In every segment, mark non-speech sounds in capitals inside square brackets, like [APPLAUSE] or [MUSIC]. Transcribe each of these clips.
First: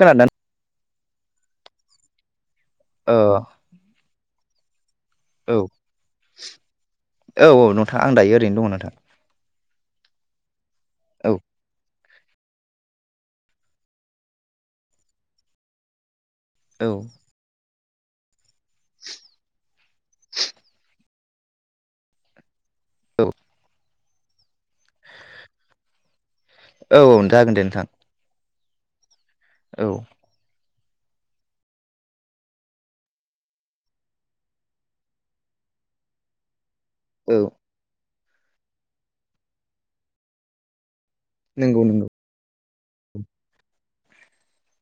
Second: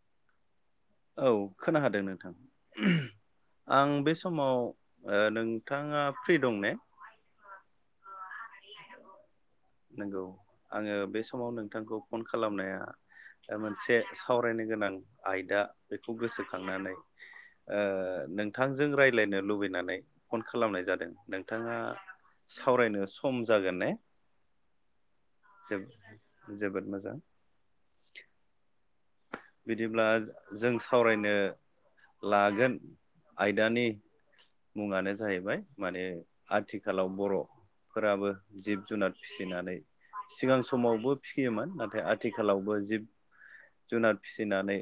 खोनादों औ खोनादों नोंथां, ओ आं बे समाव ओ औ नोंथाङा फ्रि दं ने औ औ नोंथां आं दायो ओरैनो दङ नोंथां। नंगौ आङो बे औ समाव नोंथांखौ फन खालामनाया मोनसे सावरायनो गोनां आयदा बे खौ औ गोसोखांनानै ओ नोंथांजों रायज्लायनो लुबैनानै फन खालामनाय जादों नोंथाङा सावरायनो औ सम जागोन ने? जोब औ औ जागोन दे नोंथां। औ बिदिब्ला जों‌ सावरायनो लागोन आयदानि। मुङानो जाहैबाय माने आथिखालाव औ बर'फोराबो। जिब - जुनार फिसिनानै सिगां समावबो फिसियोमोन नंगौ नंगौ नाथाय आथिखालावबो। जिब - जुनार फिसिनानै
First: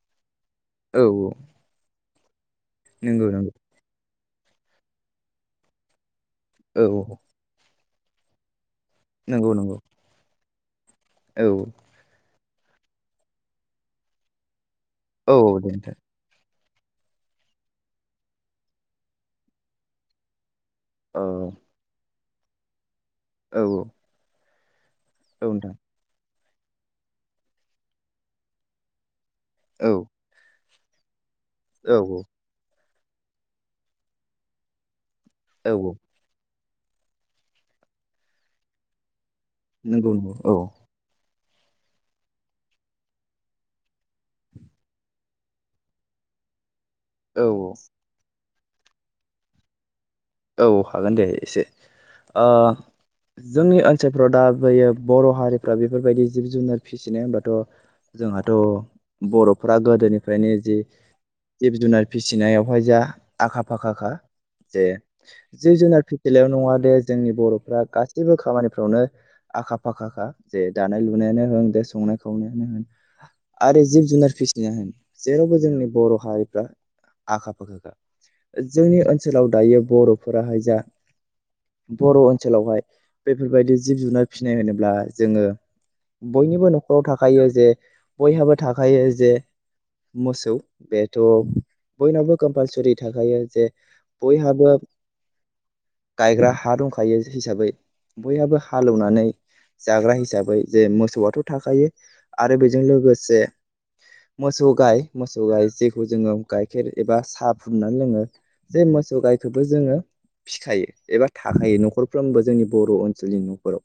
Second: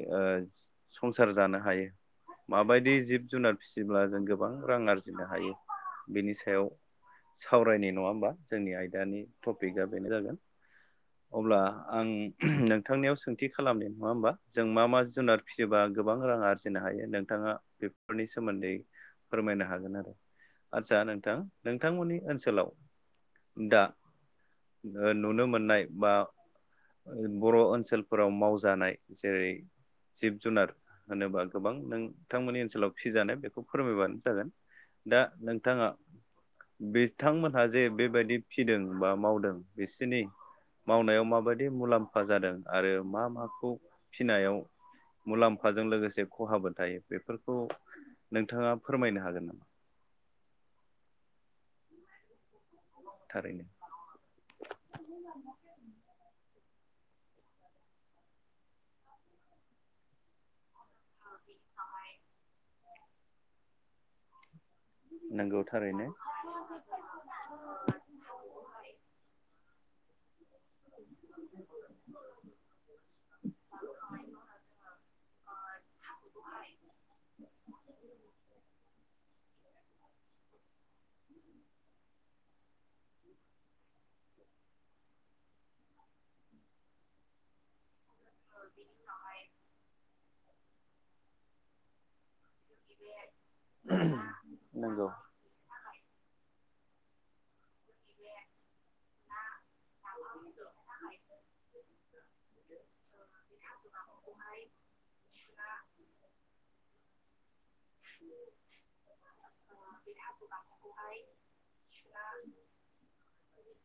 औ औ संसार जानो हायो। माबायदि जिब- नंगौ नंगौ जुनार फिसिब्ला जों गोबां रां आरजिनो हायो। बिनि सायाव औ औ सावरायनाय नङा होमबा जोंनि आयदानि नंगौ नंगौ टपिकआ बेनो जागोन। औ अब्ला आं नोंथांनियाव सोंथि खालामनि नङा होमबा। जों मा मा औ जुनार औ दे फिसियोबा नोंथां गोबां रां आरजिनो हायो नोंथाङा बेफोरनि सोमोन्दै। फोरमायनो हागोन आरो आतसा औ नोंथां नोंथांमोननि ओनसोलाव। औ - दा औ। नुनो औ नोंथां मोननाय बा बर' ओनसोलफोराव मावजानाय। जेरै औ जिब- जुनार होनोबा गोबां औ नोंथांमोननि ओनसोलाव। फिजानाय बेखौ फोरमायबानो जागोन दा औ नोंथाङा। औ बिथांमोनहा जे बेबायदि फिदों बा मावदों नंगौ बिसोरनि नंगौ औ मावनायाव माबायदि। बिदि मुलाम्फा जादों आरो मा माखौ फिनायाव। मुलाम्फाजों लोगोसे खहाबो थायो। औ। बेफोरखौ नोंथाङा फोरमायनो हागोन नामा। औ हागोन दे एसे। आ थारैनो जोंनि ओनसोलफ्राव दा बयो बर' हारिफ्रा बेफोरबायदि जिब- जुनार। फिसिनाय हबाथ' जोंहाथ' बर'फ्रा गोदोनिफ्रायनो जि। जिब- जुनार फिसिनायावहाय जा आखा फाखाखा जे। नंगौ जिब - जुनार थारैनो फिथलायाव नङा दे जोंनि बर'फ्रा गासैबो खामानिफ्रावनो आखा फाखा। जे दानाय- लुनायानो होन दे संनाय खावनायानो होन। आरो जिब - जुनार फिसिना होन जेरावबो जोंनि बर' हारिफ्रा। आखा- फाखा जोंनि ओनसोलाव। दायो बर'फोराहाय जा। बर' ओनसोलावहाय बेफोरबायदि जिब- जुनार फिसिनाय होनोब्ला जोङो। बयनिबो न'खराव थाखायो जे। बयहाबो थाखायो जे मोसौ बेथ' बयनावबो। कम्पालसरि थाखायो जे बयहाबो। नंगौ गायग्रा हा दंखायो हिसाबै बयहाबो हालौवनानै जाग्रा हिसाबै जे मोसौआथ' थाखायो आरो बेजों लोगोसे। मोसौ गाय मोसौ गाय जेखौ जोङो गाइखेर एबा साहा फुननानै लोङो जे ‌‌‍‍मोसौ गायखो जोङो फिखायो एबा थाखायो न'खरफ्रोमबो जोंनि बर' ओनसोलनि न'खराव।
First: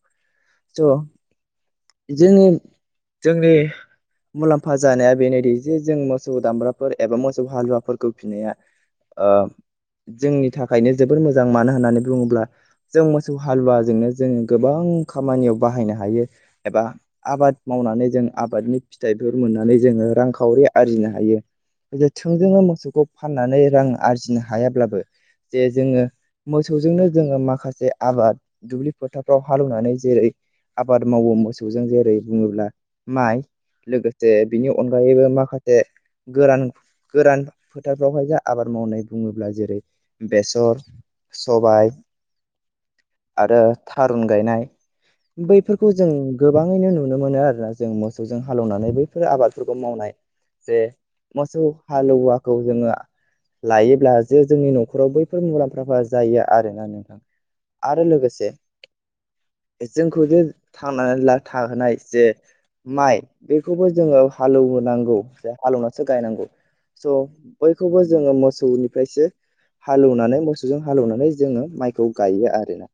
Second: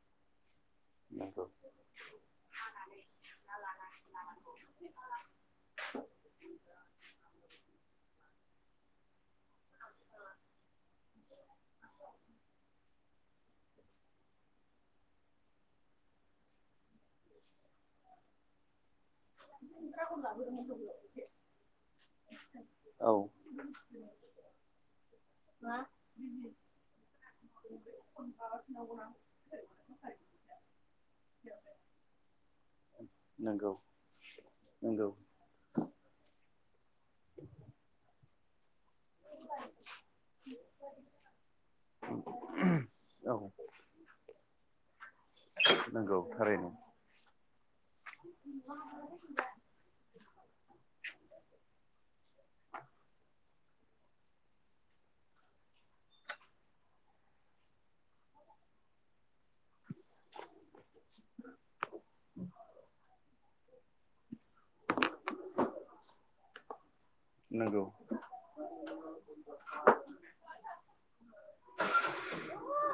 ज। नंगौ जों जोंनि। मुलाम्फा जानाया बेनोदि जे जों मोसौ दामब्राफोर एबा मोसौ हालुवाफोरखौ फिसिनाया। आ जोंनि। थाखायनो जोबोर मोजां मानो होननानै बुङोब्ला जों मोसौ हालुवाजोंनो जोङो गोबां खामानियाव बाह। बाहायनो हायो एबा आबाद मावनानै जों आबादनि फिथाइफोर मोननानै जोङो रांखावरि आरजिनो हायो थोंजोङनो मोसौखौ औ फाननानै रां आरजिनो हायाब्लाबो जे जोङो मोसौजोंनो जोङो माखासे आबाद दुब्लि फोथारफ्राव हालेवनानै जेरै आबाद मावो मोसौजों जेरै बुङोब्ला माइ नंगौ लोगोसे बिनि नंगौ अनगायैबो माखासे गोरान गोरान फोथारफ्रावहाय जों आबाद मावनाय बुङोब्ला जेरै बेसर सबाय औ आरो थारुन गायनाय बैफोरखौ जों नंगौ थारैनो गोबाङैनो नुनो मोनो आरो। जों मोसौजों हालेवनानै बैफोर आबादफोरखौ मावनाय जे मोसौ हालुआखौ जोङो लायोब्ला जे जोंनि नो फोराव बैफोर मुलाम्फाफ्रा जायो आरोना नोंथां आरो लोगोसे जोंखौ जे थांनानैला थाहोनाय जे माइ बेखौबो जोङो हालौवनांगौ जे हालौवनासो गायनांगौ। स नंगौ बयखौबो जोङो मोसौनिफ्रायसो हालेवनानै मोसौजों हालौवनानै जोङो माइखौ गायो आरोना।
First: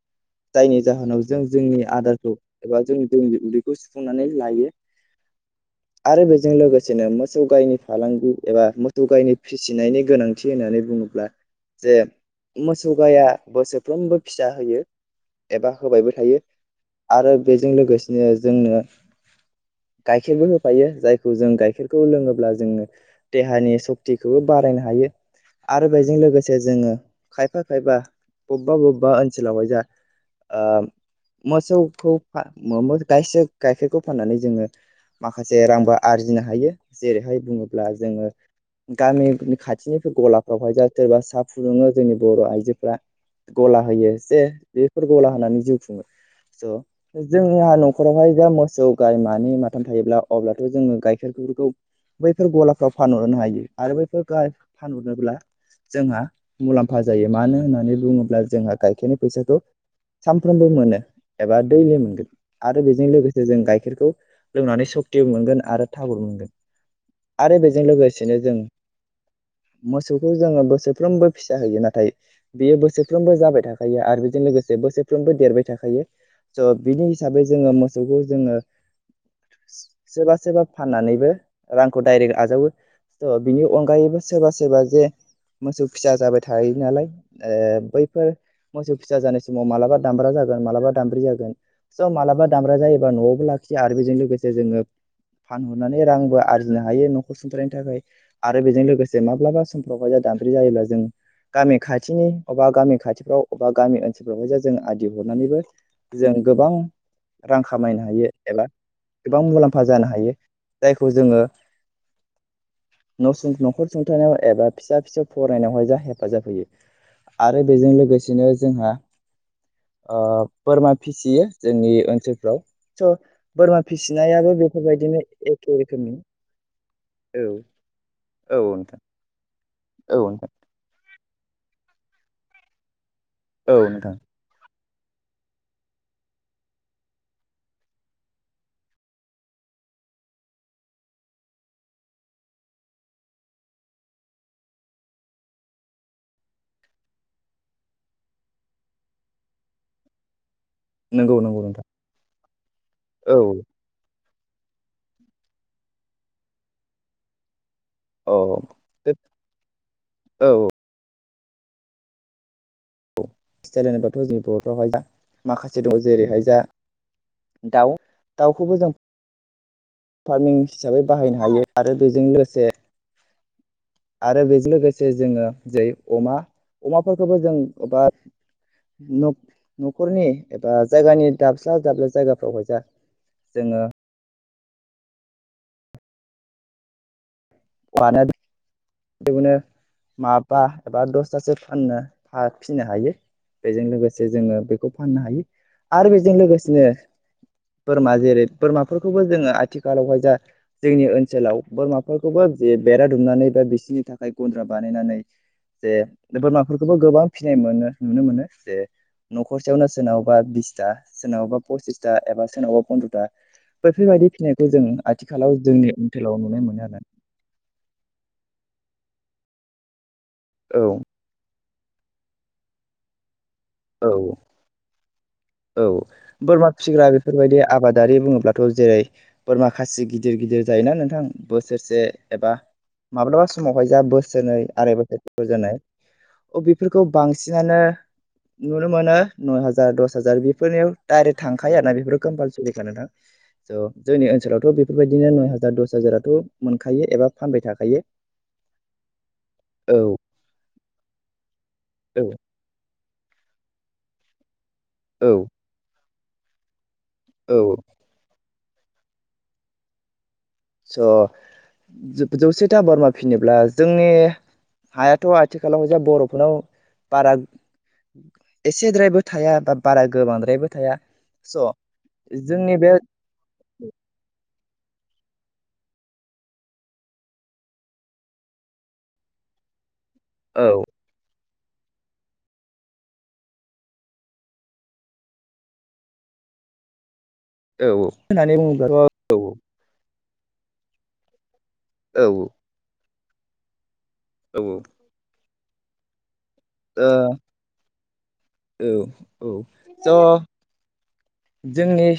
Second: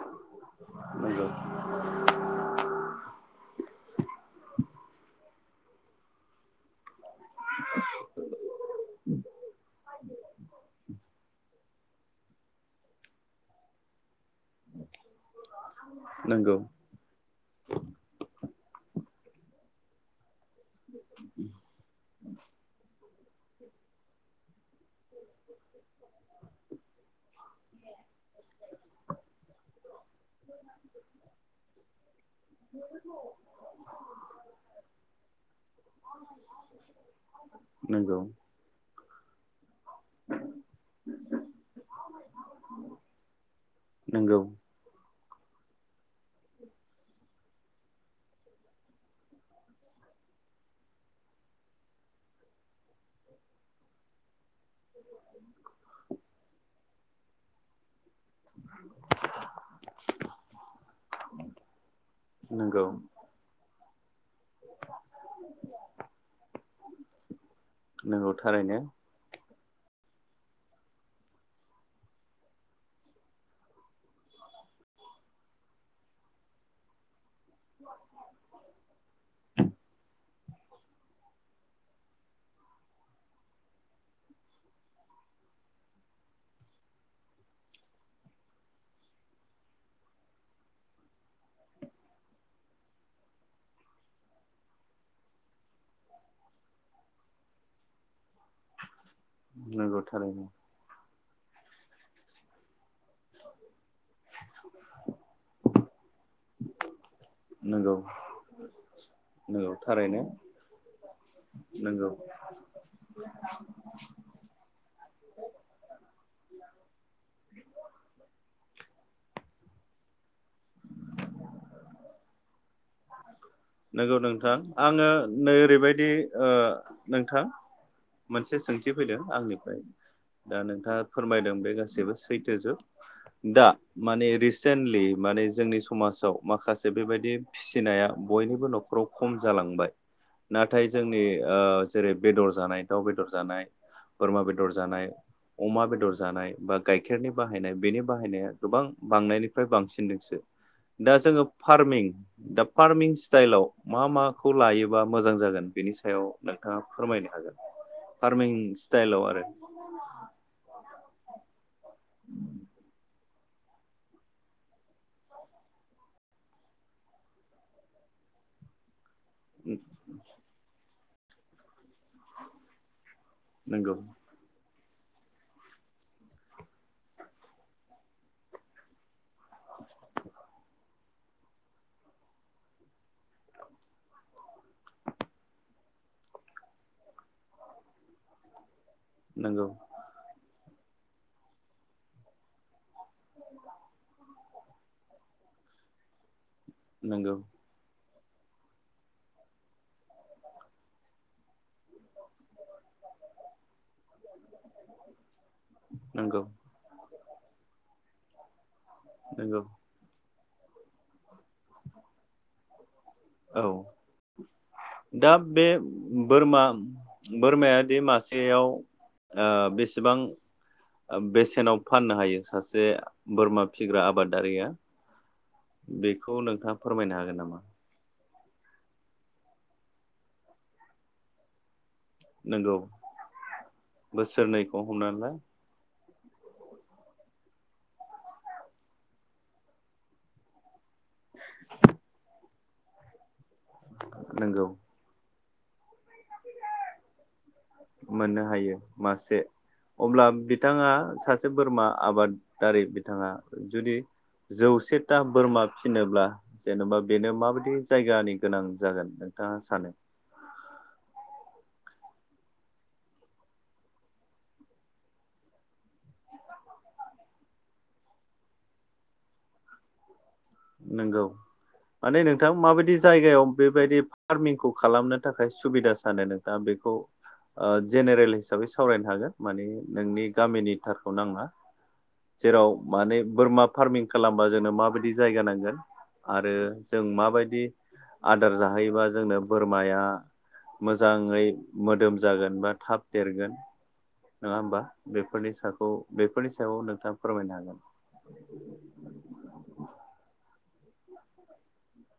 जायनि जाहोनाव नंगौ जों जोंनि आदारखौ एबा जों जोंनि उदैखौ सुफुंनानै लायो। आरो बेजों लोगो सेनो मोसौ गायनि फालांगि एबा मोसौ गायनि फिसिनायनि गोनांथि होननानै बुङोब्ला जे मोसौ गाया बोसोरफ्रोमबो फिसा होयो। एबा होबायबो थायो नंगौ आरो बेजों लोगोसेनो जोंनो गाइखेरबो होफायो जायखौ जों गाइखेरखौ लोङोब्ला जोंङो देहानि सक्तिखौबो बारायनो हायो आरो बेजों लोगोसे जोङो खायफा खायफा बबेबा बबेबा ओनसोलावहाय जा ओ मोसौखौ फा मो मो गायसो गाइखेरखौ फाननानै जोङो माखासे रांबो आरजिनो हायो जेरैहाय बुङोब्ला नंगौ जोङो गामि खाथिनि [INAUDIBLE] सा फुदुङो जोंनि बर आइजोफोरा गला होयो नंगौ जे बेफोर गला होनानै जिउ खुङो। स जोंहा नखरावहाय जा मोसौ गाय मानै माथाम थायोब्ला अब्लाथ जोङो गाइखेरखौ फोरखौ बैफोर गलाफ्राव फानहरनो हायो आरो बैफोर गाय फानहरनोब्ला जोंहा मुलाम्फा जायो मानो होननानै बुङोब्ला जोंहा गाइखेरनि फैसाखौ सानफ्रोमबो मोनो एबा दैलि मोनगोन नंगौ आरो बेजों लोगोसे जों गाइखेरखौ लोंनानै सक्तिबो मोनगोन आरो थाबुर मोनगोन। आरो बेजों नंगौ लोगोसेनो जों थारैनो मोसौखौ जोङो गो बोसोरफ्रोमबो फिसा होयो नाथाय बेयो बोसोरफ्रोमबो जाबाय थाखायो आरो बेजों लोगोसे बोसोरफ्रोमबो देरबाय थाखा खायो स बिनि हिसाबै जोङो मोसौखौ जोङो सेबा सोरबा फाननानैबो रांखौ डाइरेक्ट आजावो। त बिनि अनगायैबो सोरबा सोरबा जे मोसौ फिसा जाबाय थायो नालाय ओ बैफोर मोसौ फिसा जानाय समाव मालाबा दामब्रा जागोन। मालाबा दामब्रि जागोन स माबा दामब्रा जायोबा नआवबो लाखियो आरो बेजों लोगोसे जोङो फानहरनानै रांबो आरजिनो हायो नखर सुंथारनायनि थाखाय आरो बेजों लोगोसे जे माब्लाबा नंगौ समफ्रावहाय ज थारैनो दामब्रि जायोब्ला जों गामि खाथिनि अबा गामि खाथिफ्राव अबा गामि ओनसोलफ्रावहाय जे जों आदि हरनानैबो जों गोबां रां नंगौ खामायनो हायो एबा गोबां नंगौ मुलाम्फा जानो थारैनो हायो जायखौ जोङो नंगौ न सुं नखर सुंथानायाव एबा फिसा फिसौ फरायनायावहाय जा हेफाजाब होयो आरो बेजों लोगोसे बिसनो जोंहा ओ बोरमा फिसियो जोंनि ओनसोलफ्राव स' बोरमा नंगौ फिसिनायाबो नोंथां आङो बेफोरबायदिनो नै एखे ओरैबायदि रोखोमनि ओ औ नोंथां मोनसे औ सोंथि नोंथां फैदों आंनि औ नोंथां दा नोंथाङा फोरमायदों बे गासैबो सैथो जुग दा औ नोंथां माने रि सेनलि माने जोंनि समाजाव माखासे बेबायदि फिनाया बयनिबो न'खराव खम जालांबाय। नाथाय जोंनि ओ जेरै बेदर जानाय दाउ बेदर जानाय बोरमा बेदर जानाय अमा बेदर जानाय बा गाइखेरनि बाहायनाय बेनि बाहायनाया गोबां बांनायनिफ्राय बांसिनदोंसो। दा नंगौ जोङो नंगौ नोंथां फार्मिं दा फार्मिं औ स्टाइलाव मा मा खौ लायोबा मोजां जागोन बेनि सायाव नोंथाङा फोरमायनो हागोन औ फार्मिं सटाइलाव आरो औ सटाइल होनोबाथ' जोंनि बर'फ्रावहाय जा माखासे दङ जेरैहाय जा दाउ दाउखौबो जों फार्मिं [INAUDIBLE] हिसाबै बाहायनो हायो आरो बेजों लोगोसे नंगौ आरो बेजों लोगोसे जोङो जै अमा अमाफोरखौबो जों बा न'खरनि एबा जायगानि दाबस्ला दाब्ला जायगाफ्रावहाय जा जोङो [UNINTELLIGIBLE] नंगौ माबा एबा दसथासो फाननो फिनो हायो बेजों लोगोसे जोङो बेखौ फाननो हायो आरो बेजों लोगोसेनो नंगौ बोरमा जेरै बोरमाफोरखौबो जोङो आथिखालावहाय जा जोंनि ओनसोलाव [UNINTELLIGIBLE] खौबो जे बेरा दुमनानै बा बिसोरनि थाखाय गन्द्रा बानायनानै जे नंगौ बोरमाफोरखौबो गोबां फिनाय मोनो नुनो मोनो जे नंगौ न'खरसेयावनो सोरनावबा बिसथा सोरनावबा पसिसथा एबा सोरनावबा फन्द्र'था औ बैफोरबायदि फिनायखौ जों दा आथिखालाव बे जोंनि ओनसोलाव नुनो बोरमा मोनो बोरमायादि मासेयाव बेसेबां आरो बेसेनाव फाननो हायो सासे बोरमा फिग्रा औ आबादारिया औ बेखौ बोरमा नोंथाङा फिसिग्रा फोरमायनो हागोन बेफोरबायदि नामा आबादारि [UNINTELLIGIBLE] बुङोब्लाथ' जेरै बोरमा खासि गिदिर गिदिर जायोना नोंथां बोसोरसे एबा नोंगौ माब्लाबा समावहाय जा बोसोनै बोसोरनैखौ आराय बोसोर हमनानै ला गोजोनै अ बेफोरखौ बांसिनानो नुनो मोनो नय हाजार दस हाजार बेफोरनियाव डाइरेक्ट थांखायो ना बेफोर कम्पालसरिखा नोंथां स' जोंनि नोंगौ ओनसोलावथ' बेफोरबायदिनो नय हाजार दस हाजाराथ' मोनखायो एबा फानबाय थाखायो मोननो हायो मासे औ अब्ला बिथाङा सासे बोरमा औ आबादारि बिथाङा जुदि जौसेथा औ बोरमा फिनोब्ला जेन'बा बेनो औ माबायदि जायगानि गोनां जागोन नोंथाङा सानो स' जौसेथा बारमा फिनोब्ला जोंनि हायाथ' आथिखालाव जा बर'फोरनाव बारा एसेद्रायबो थाया बा बारा गोबांद्रायबो थाया नंगौ स' माने नोंथां जोंनि बे माबायदि जायगायाव बेबायदि फार्मिखौ खालामनो थाखाय सुबिदा सानो नोंथाङा बेखौ जेनेरेल हिसाबै सावरायनो हागोन माने नोंनि औ गामिनि थारखौ नाङा जेराव माने बोरमा फार्मि खालामबा जोंनो माबायदि जा नांगोन आरो जों माबायदि बिदि औ आदार होननानै जाहैयोबा बुङोब्लाथ' औ जोंनो बोरमाया मोजाङै मोदोम औ जागोन बा थाब देरगोन नङा औ होमबा बेफोरनि साखौ बेफोरनि सायाव औ नोंथाङा फोरमायनो हागोन। औ औ ज जोंनि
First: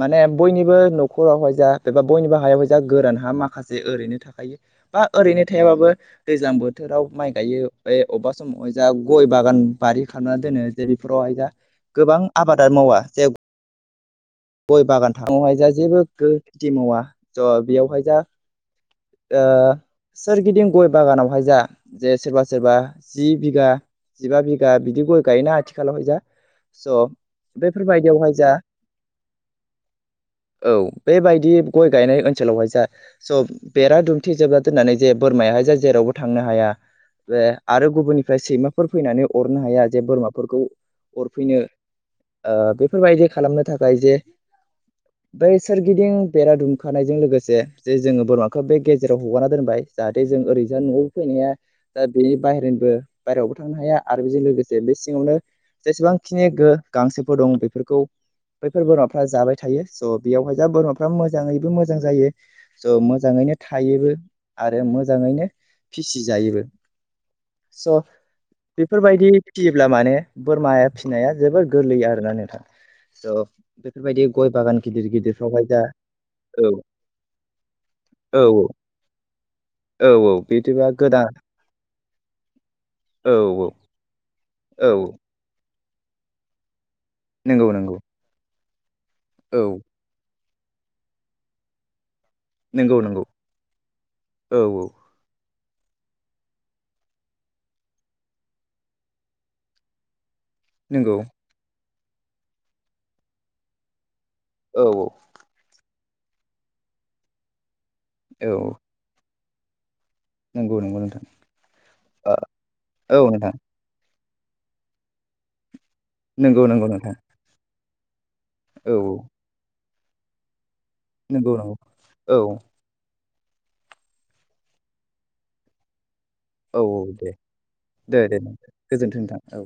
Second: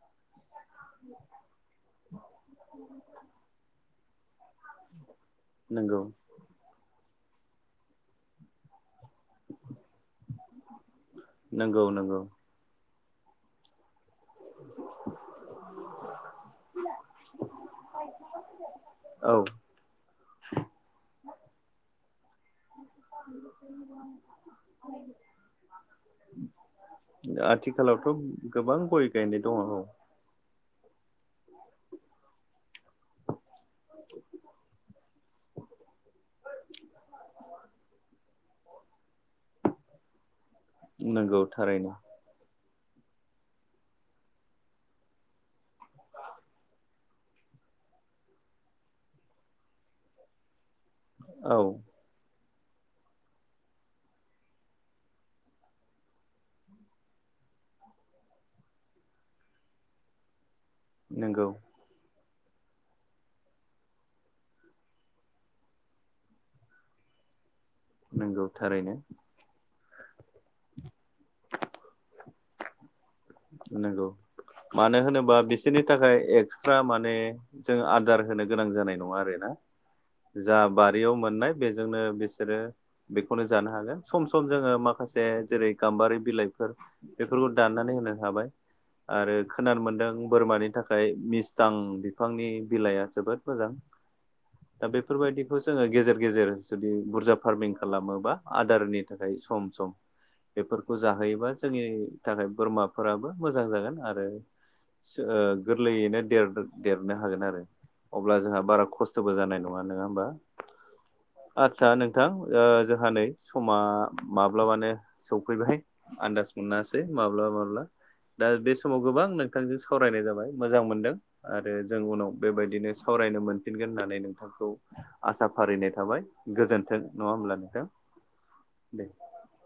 माने बयनिबो न'खरावहाय जा एबा बयनिबो हायावहाय जा गोरान हा माखासे ओरैनो थाखायो। बा ओरैनो थायाबाबो नंगौ दैज्लां बोथोराव माइ गायो ए अबा सम अजा गय बागान बारि खालामनानै दोनो जे बेफोरावहाय दा नंगौ नंगौ गोबां आबादानो मावा जे गय बागान थानायहाय जा जेबो गो खिथि मावा ज' बेयावहाय जा औ ओ सोरगिदिं गय बागानावहाय जा जे सोरबा सोरबा जि बिघा जिबा बिघा बिदि गय गायोना आथिखालावहाय जा स' आथिखालावथ' बेफोरबायदियावहाय जा गोबां गय गायनाय दङ औ औ बेबायदि गय गायनाय ओनसोलावहाय जा स' बेरा दुमथि जोबला दोननानै जे बोरमायाहाय जे जेरावबो थांनो हाया जे आरो गुबुननिफ्राय सैमाफोर फैनानै अरनो हाया जे बोरमा [UNINTELLIGIBLE] नंगौ अरफैनो थारैनो ओ बेफोरबायदि खालामनो थाखाय जे बै सोरगिदिं बेरा दुमखानायजों लोगोसे, जे जोङो बोरमाखौ बे गेजेराव हगारना दोनबाय जा- जाहाथे जों ओरैज न'आव फैनाया, औ दा बेयो बाहेरनिबो -बाहेरायावबो थांनो हाया आरो बेजों लोगोसे बे सिङावनो जेसेबांखिनि गो -गांसोफोर दं बेफोरखौ बैफोर बोरमा [UNINTELLIGIBLE] जाबाय थायो स' बेयावहाय जा बोरमाफ्रा नंगौ मोजाङैबो मोजां जायो। स' मोजाङैनो थायोबो आरो मोजाङैनो फिसिजायोबो। स' नंगौ थारैनो बेफोरबायदि फिसियोब्ला, माने बोरमाया फिसिनाया जोबोर गोरलै आरोना नोंथां। स' नंगौ, बेफोरबायदि गय बागान मानो गिदिर होनोबा गिदिरफ्रावहाय जा बिसोरनि थाखाय औ एक्सट्रा माने जों आदार औ होनो गोनां औ जानाय नङा आरो ना? औ औ जा बिदिबा बारियाव गोदान मोननाय, बेजोंनो बिसोरो औ बेखौनो जानो औ हागोन सम सम जोङो औ माखासे जेरै- गाम्बारि बिलाइफोर बेफोरखौ नंगौ दान्नानै नंगौ होनो हाबाय। आरो औ खोनानो मोनदों बोरमानि थाखाय मिस्टां बिफांनि नंगौ बिलाइआ नंगौ जोबोद मोजां। औ औ दा बेफोरबायदि [UNINTELLIGIBLE] जोङो गेजेर- गेजेर जुदि बुरजा फार्मिं खालामोबा आदारनि थाखाय सम -सम बेफोरखौ नंगौ जाहोयोबा, जोंनि थाखाय बोरमाफोराबो मोजां जागोन आरो औ औ सो ओ - गोरलैयैनो देरदों - देरनो हागोन आरो। अब्ला जोंहा औ बारा खस्थ'बो जानाय नङा होमबा? नंगौ नंगौ नोंथां आदसा नोंथां ओ जोंहा नै औ नोंथां समा माब्लाबानो सफैबाय आन्दाज नंगौ नंगौ मोनासै नोंथां माब्ला- माब्ला दा बे औ समाव गोबां औ नोंथांजों सावरायनाय जाबाय, मोजां मोनदों नंगौ आरो नंगौ जों उनाव औ बेबायदिनो सावरायनो मोनफिनगोन होननानै नोंथांखौ आसा फारिनाय थाबाय। औ गोजोन्थों दे नङा होमब्ला नोंथां? दे दे नोंथां। दे। गोजोन्थों नोंथां औ